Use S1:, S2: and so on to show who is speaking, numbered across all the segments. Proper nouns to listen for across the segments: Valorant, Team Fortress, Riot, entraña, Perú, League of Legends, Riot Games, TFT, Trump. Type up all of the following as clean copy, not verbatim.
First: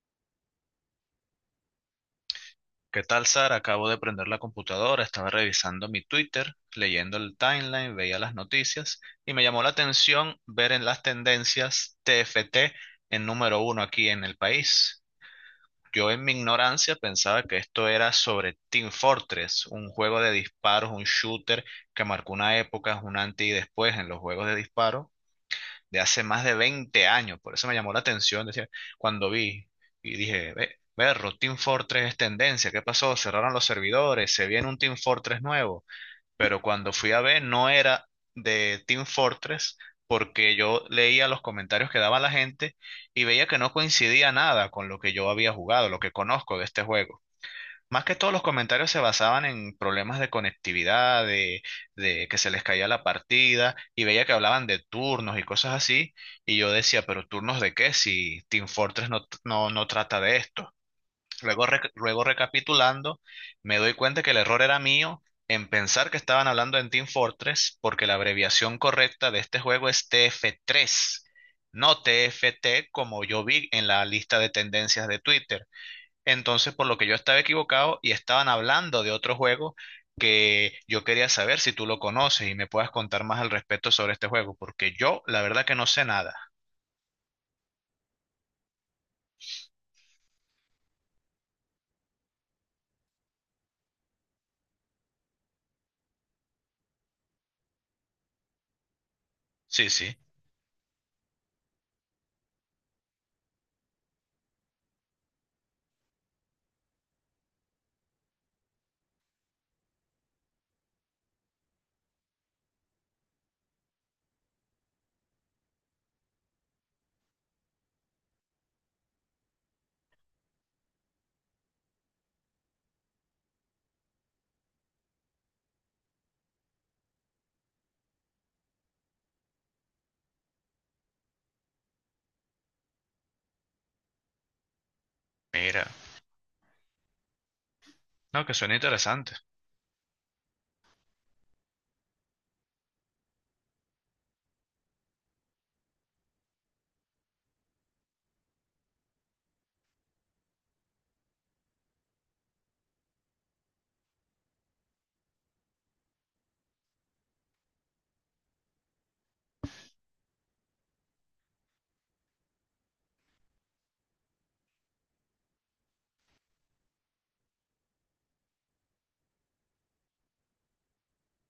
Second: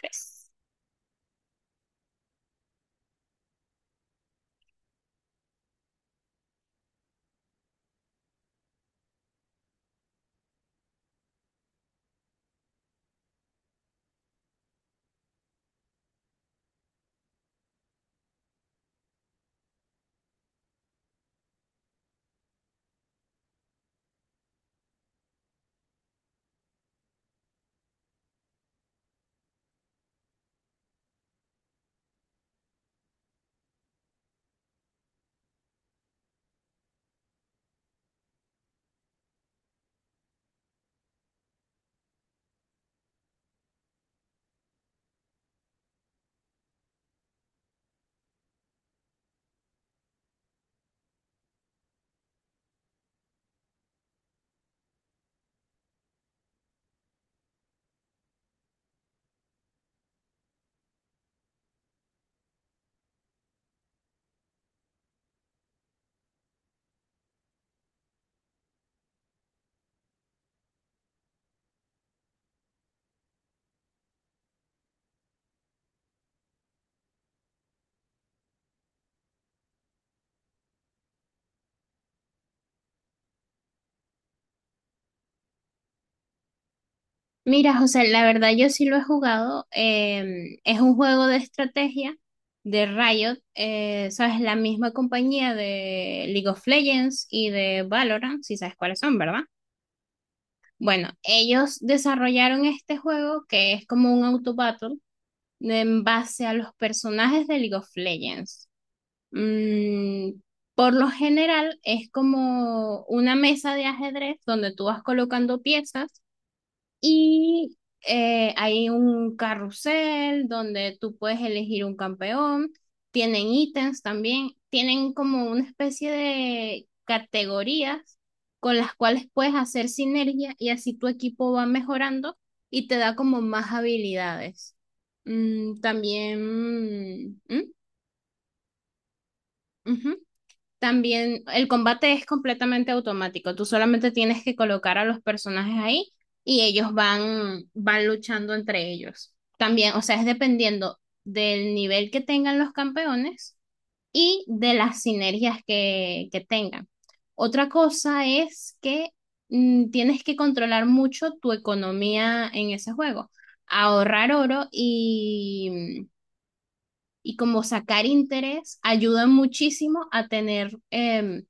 S1: Pues,
S2: ¿Qué tal, Sara? Acabo de prender la computadora, estaba revisando mi Twitter, leyendo el timeline, veía las noticias y me llamó la atención ver en las tendencias TFT en número uno aquí en el país. Yo en mi ignorancia pensaba que esto era sobre Team Fortress, un juego de disparos, un shooter que marcó una época, un antes y después en los juegos de disparo de hace más de 20 años. Por eso me llamó la atención decía, cuando vi y dije, ve, berro, Team Fortress es tendencia. ¿Qué pasó? Cerraron los servidores, se viene un Team Fortress nuevo. Pero cuando fui a ver, no era de Team Fortress porque yo leía los comentarios que daba la gente y veía que no coincidía nada con lo que yo había jugado, lo que conozco de este juego. Más que todos los comentarios se basaban en problemas de conectividad, de que se les caía la partida, y veía que hablaban de turnos y cosas así, y yo decía, pero turnos de qué si Team Fortress no, no, no trata de esto. Luego, luego recapitulando, me doy cuenta que el error era mío en pensar que estaban hablando en Team Fortress, porque la abreviación correcta de este juego es TF3, no TFT como yo vi en la lista de tendencias de Twitter. Entonces, por lo que yo estaba equivocado y estaban hablando de otro juego que yo quería saber si tú lo conoces y me puedas contar más al respecto sobre este juego, porque yo la verdad que no sé nada.
S1: mira, José, la verdad yo sí lo he jugado. Es un juego de estrategia de Riot, sabes, la misma compañía de League of Legends y de Valorant, si sabes cuáles son, ¿verdad?
S2: Sí, sí,
S1: Bueno, ellos desarrollaron este juego que es como un auto battle en base a los personajes de League of Legends. Mm, por lo general es como una mesa de ajedrez donde tú vas colocando piezas y hay un carrusel donde tú puedes elegir un campeón. Tienen ítems también. Tienen como una especie de categorías con las cuales puedes hacer sinergia y así tu equipo va mejorando y te da como más habilidades. Mm,
S2: mira,
S1: también... mm, ¿mm?
S2: no, que suena interesante.
S1: Ujú. También el combate es completamente automático. Tú solamente tienes que colocar a los personajes ahí y ellos van luchando entre ellos. También, o sea, es dependiendo del nivel que tengan los campeones y de las sinergias que tengan. Otra cosa es que tienes que controlar mucho tu economía en ese juego. Ahorrar oro y como sacar interés ayuda muchísimo a tener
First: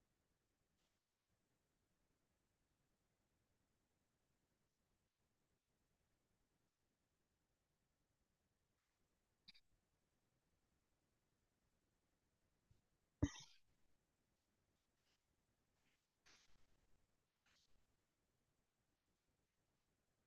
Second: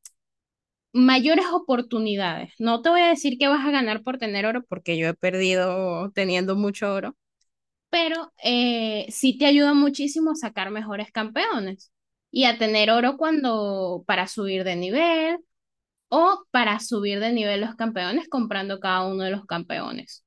S1: mayores oportunidades. No te voy a decir que vas a ganar por tener oro, porque yo he perdido teniendo mucho oro, pero sí te ayuda muchísimo a sacar mejores campeones y a tener oro cuando para subir de nivel o para subir de nivel los campeones comprando cada uno de los campeones.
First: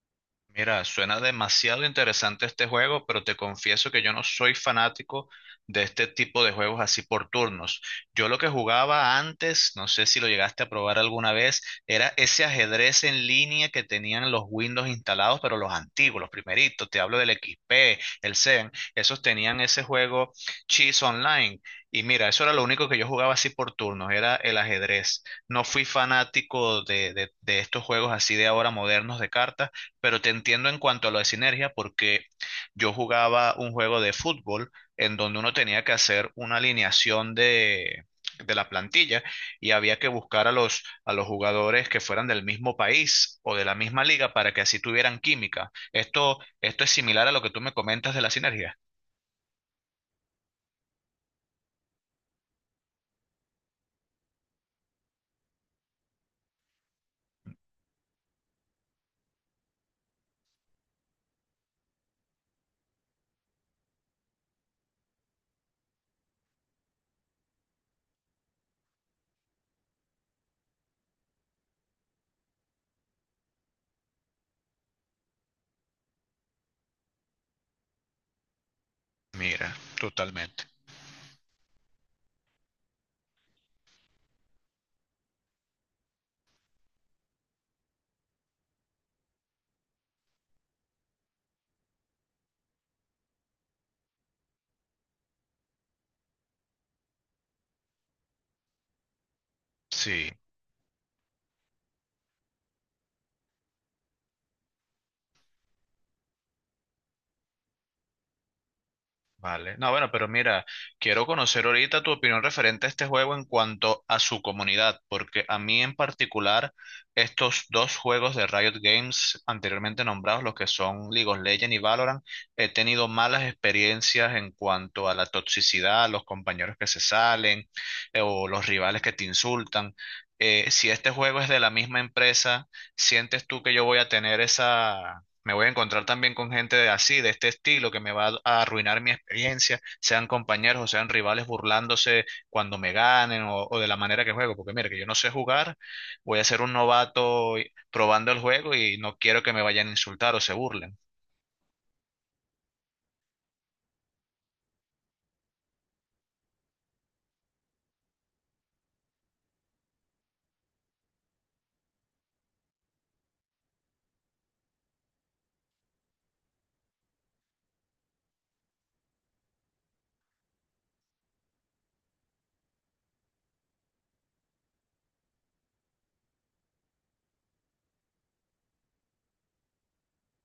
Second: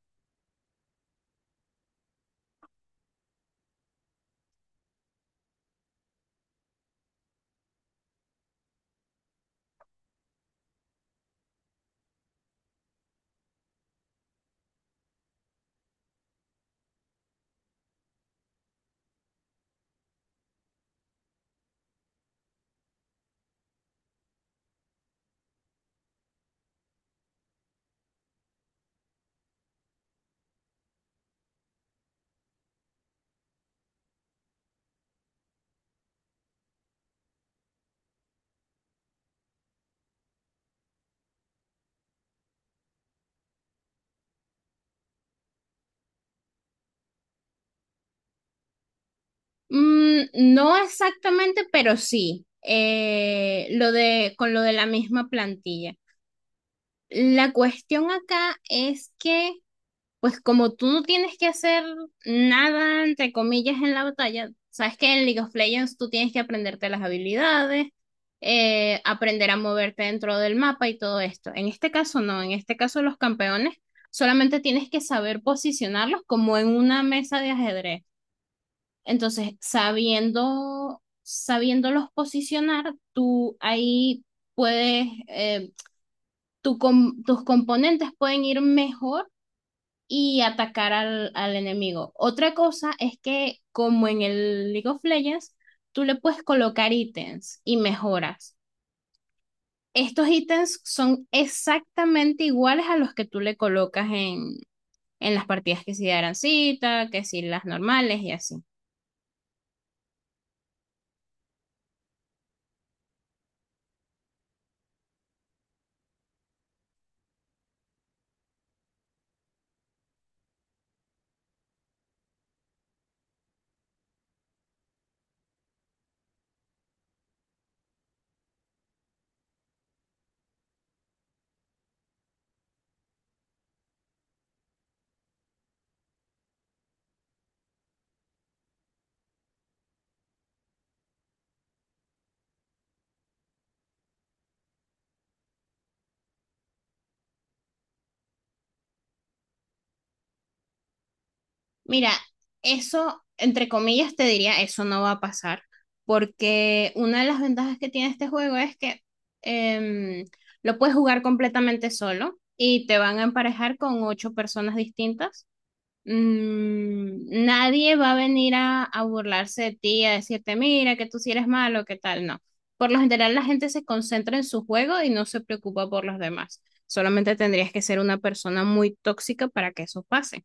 S2: Mira, suena demasiado interesante este juego, pero te confieso que yo no soy fanático de este tipo de juegos así por turnos. Yo lo que jugaba antes, no sé si lo llegaste a probar alguna vez, era ese ajedrez en línea que tenían los Windows instalados, pero los antiguos, los primeritos, te hablo del XP, el CEN, esos tenían ese juego Chess Online. Y mira, eso era lo único que yo jugaba así por turnos, era el ajedrez. No fui fanático de, de estos juegos así de ahora modernos de cartas, pero te entiendo en cuanto a lo de sinergia, porque yo jugaba un juego de fútbol en donde uno tenía que hacer una alineación de la plantilla y había que buscar a los jugadores que fueran del mismo país o de la misma liga para que así tuvieran química. Esto es similar a lo que tú me comentas de la sinergia.
S1: Mm, no exactamente, pero sí. Lo de con lo de la misma plantilla. La cuestión acá es que pues como tú no tienes que hacer nada, entre comillas, en la batalla, sabes que en League of Legends tú tienes que aprenderte las habilidades, aprender a moverte dentro del mapa y todo esto. En este caso no, en este caso los campeones solamente tienes que saber posicionarlos como en una mesa de ajedrez. Entonces,
S2: Mira, totalmente.
S1: sabiendo, sabiéndolos posicionar, tú ahí puedes, tus componentes pueden ir mejor y atacar al, al enemigo. Otra cosa es que, como en el League of Legends, tú le puedes colocar ítems y mejoras. Estos
S2: Sí.
S1: ítems son exactamente iguales a los que tú le colocas en las partidas que si de Arancita, que si las normales y así.
S2: Vale. No, bueno, pero mira, quiero conocer ahorita tu opinión referente a este juego en cuanto a su comunidad, porque a mí en particular, estos dos juegos de Riot Games anteriormente nombrados, los que son League of Legends y Valorant, he tenido malas experiencias en cuanto a la toxicidad, los compañeros que se salen, o los rivales que te insultan. Si este juego es de la misma empresa, ¿sientes tú que yo voy a tener esa... Me voy a encontrar también con gente de así, de este estilo, que me va a arruinar mi experiencia, sean compañeros o sean rivales burlándose cuando me ganen o de la manera que juego, porque mira, que yo no sé jugar, voy a ser un novato probando el juego y no quiero que me vayan a insultar o se burlen.
S1: Mira, eso, entre comillas, te diría, eso no va a pasar, porque una de las ventajas que tiene este juego es que em, lo puedes jugar completamente solo y te van a emparejar con ocho personas distintas. Mm, nadie va a venir a burlarse de ti, a decirte, mira, que tú si eres malo, qué tal, no. Por lo general, la gente se concentra en su juego y no se preocupa por los demás. Solamente tendrías que ser una persona muy tóxica para que eso pase.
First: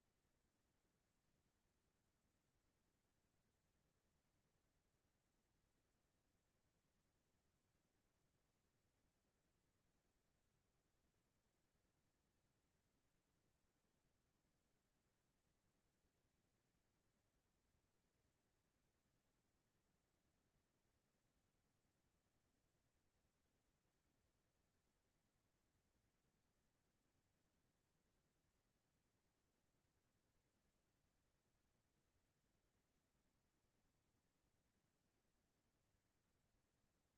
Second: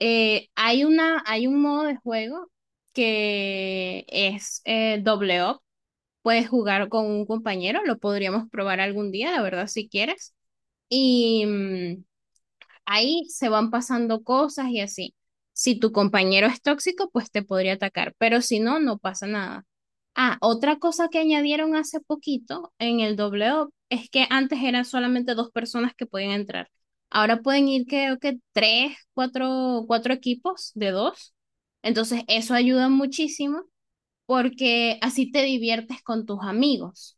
S1: Hay una, hay un modo de juego que es doble up. Puedes jugar con un compañero, lo podríamos probar algún día, la verdad, si quieres. Y, ahí se van pasando cosas y así. Si tu compañero es tóxico, pues te podría atacar, pero si no, no pasa nada. Ah, otra cosa que añadieron hace poquito en el W es que antes eran solamente dos personas que podían entrar. Ahora pueden ir, creo que tres, cuatro, cuatro equipos de dos. Entonces, eso ayuda muchísimo porque así te diviertes con tus amigos.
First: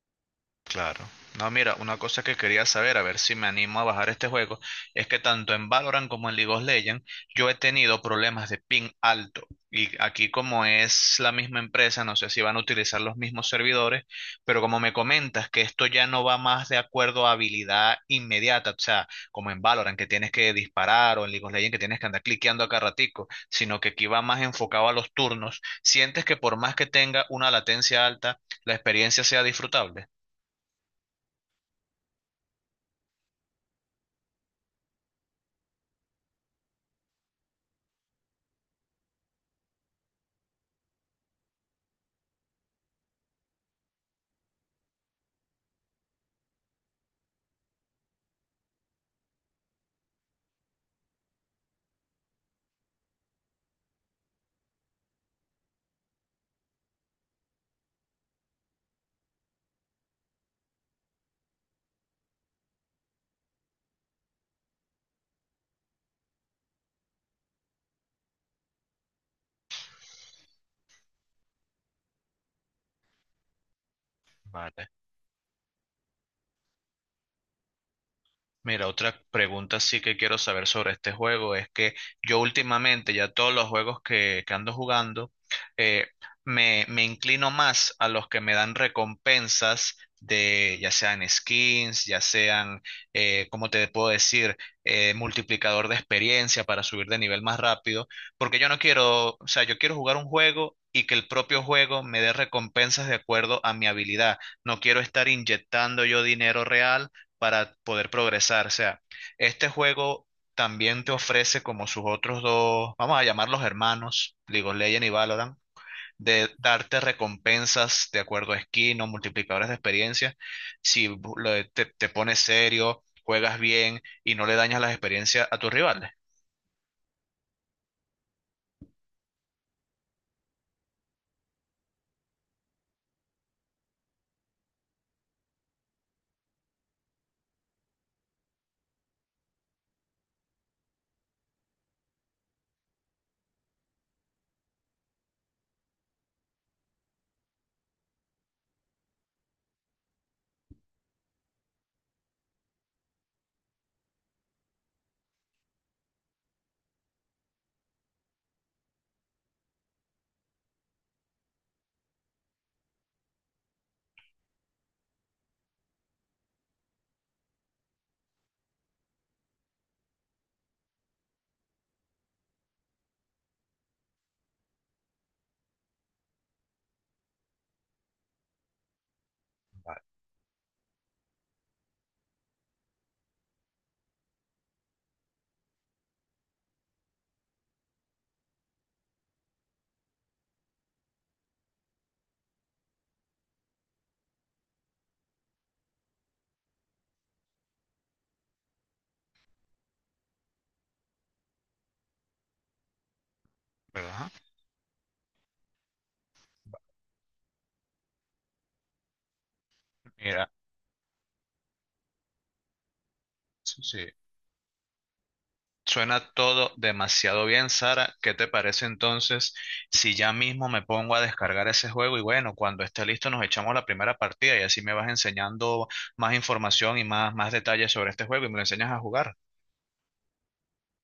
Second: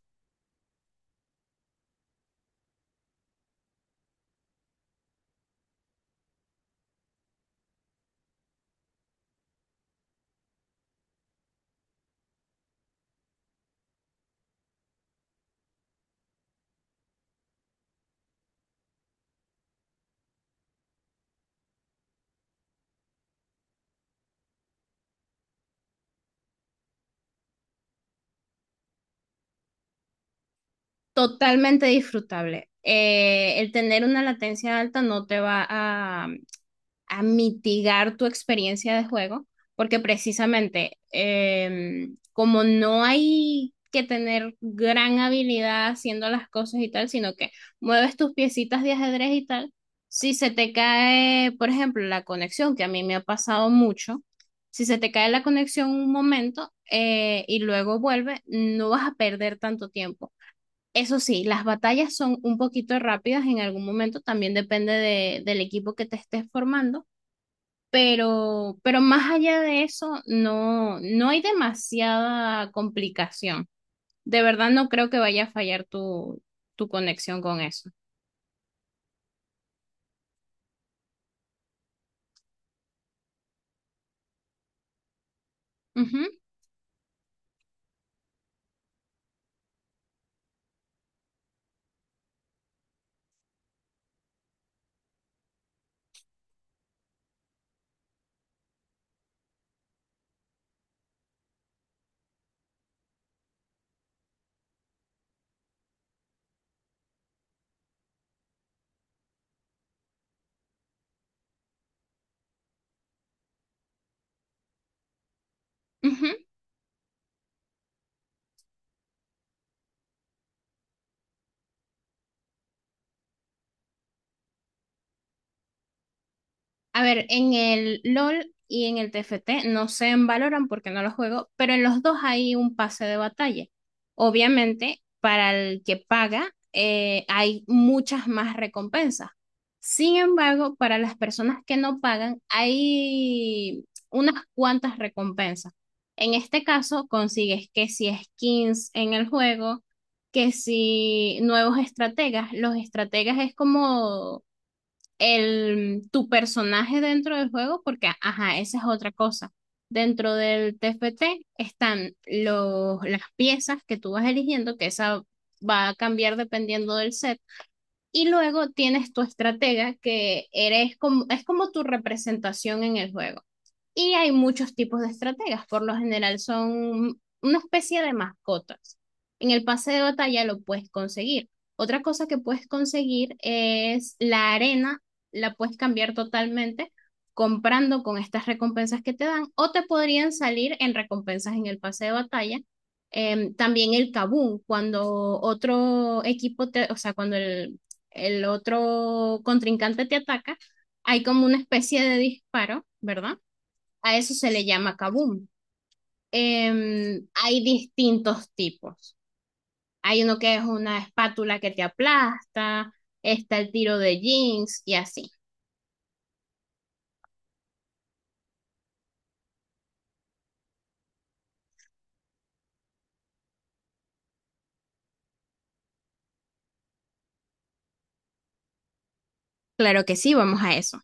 S2: Claro. No, mira, una cosa que quería saber, a ver si me animo a bajar este juego, es que tanto en Valorant como en League of Legends yo he tenido problemas de ping alto. Y aquí como es la misma empresa, no sé si van a utilizar los mismos servidores, pero como me comentas que esto ya no va más de acuerdo a habilidad inmediata, o sea, como en Valorant que tienes que disparar o en League of Legends que tienes que andar cliqueando acá ratico, sino que aquí va más enfocado a los turnos, ¿sientes que por más que tenga una latencia alta, la experiencia sea disfrutable?
S1: Totalmente disfrutable. El tener una latencia alta no te va a mitigar tu experiencia de juego, porque precisamente como no hay que tener gran habilidad haciendo las cosas y tal, sino que mueves tus piecitas de ajedrez y tal, si se te cae, por ejemplo, la conexión, que a mí me ha pasado mucho, si se te cae la conexión un momento y luego vuelve, no vas a perder tanto tiempo. Eso sí, las batallas son un poquito rápidas en algún momento, también depende del equipo que te estés formando pero más allá de eso, no, no hay demasiada complicación. De verdad no
S2: Vale.
S1: creo que vaya a fallar tu, tu conexión con eso.
S2: Mira, otra pregunta sí que quiero saber sobre este juego es que yo últimamente ya todos los juegos que ando jugando, eh,
S1: Ujú,
S2: me, me inclino más a los que me dan recompensas de ya sean skins, ya sean, ¿cómo te puedo decir? Multiplicador de experiencia para subir de nivel más rápido, porque yo no quiero, o sea, yo quiero jugar un juego y que el propio juego me dé recompensas de acuerdo a mi habilidad. No quiero estar inyectando yo dinero real para poder progresar. O sea, este juego también te ofrece como sus otros dos, vamos a llamarlos hermanos, League of Legends y Valorant,
S1: ujú.
S2: de darte recompensas de acuerdo a skin o multiplicadores de experiencia. Si te pones serio, juegas bien y no le dañas las experiencias a tus rivales.
S1: A ver, en el LOL y en el TFT no se en Valorant porque no lo juego, pero en los dos hay un pase de batalla. Obviamente, para el que paga, hay muchas más recompensas. Sin embargo, para las personas que no pagan, hay unas cuantas recompensas. En este caso, consigues que si skins en el juego, que si nuevos estrategas, los estrategas es como el, tu personaje dentro del juego, porque, ajá, esa es otra cosa. Dentro del TFT están los, las piezas que tú vas eligiendo, que esa va a cambiar dependiendo del set, y luego tienes tu estratega, que eres como, es como tu representación en el juego. Y hay muchos tipos de estrategas, por lo general son una especie de mascotas. En el pase de batalla lo puedes conseguir. Otra cosa que puedes conseguir es la arena, la puedes cambiar totalmente comprando con estas recompensas que te dan o te podrían salir en recompensas en el pase de batalla. También el kabum, cuando otro equipo te, o sea, cuando el otro contrincante te ataca, hay como una especie de disparo, ¿verdad? A
S2: ¿Verdad?
S1: eso se le llama kaboom. Hay distintos tipos. Hay uno
S2: Mira,
S1: que es una espátula que te aplasta, está el
S2: sí.
S1: tiro
S2: Sí.
S1: de jeans y así.
S2: Suena todo demasiado bien, Sara. ¿Qué te parece entonces si ya mismo me pongo a descargar ese juego y bueno, cuando esté listo nos echamos la primera partida y así me vas enseñando más información y más detalles sobre este juego y me lo enseñas a jugar?
S1: Claro que sí, vamos a eso.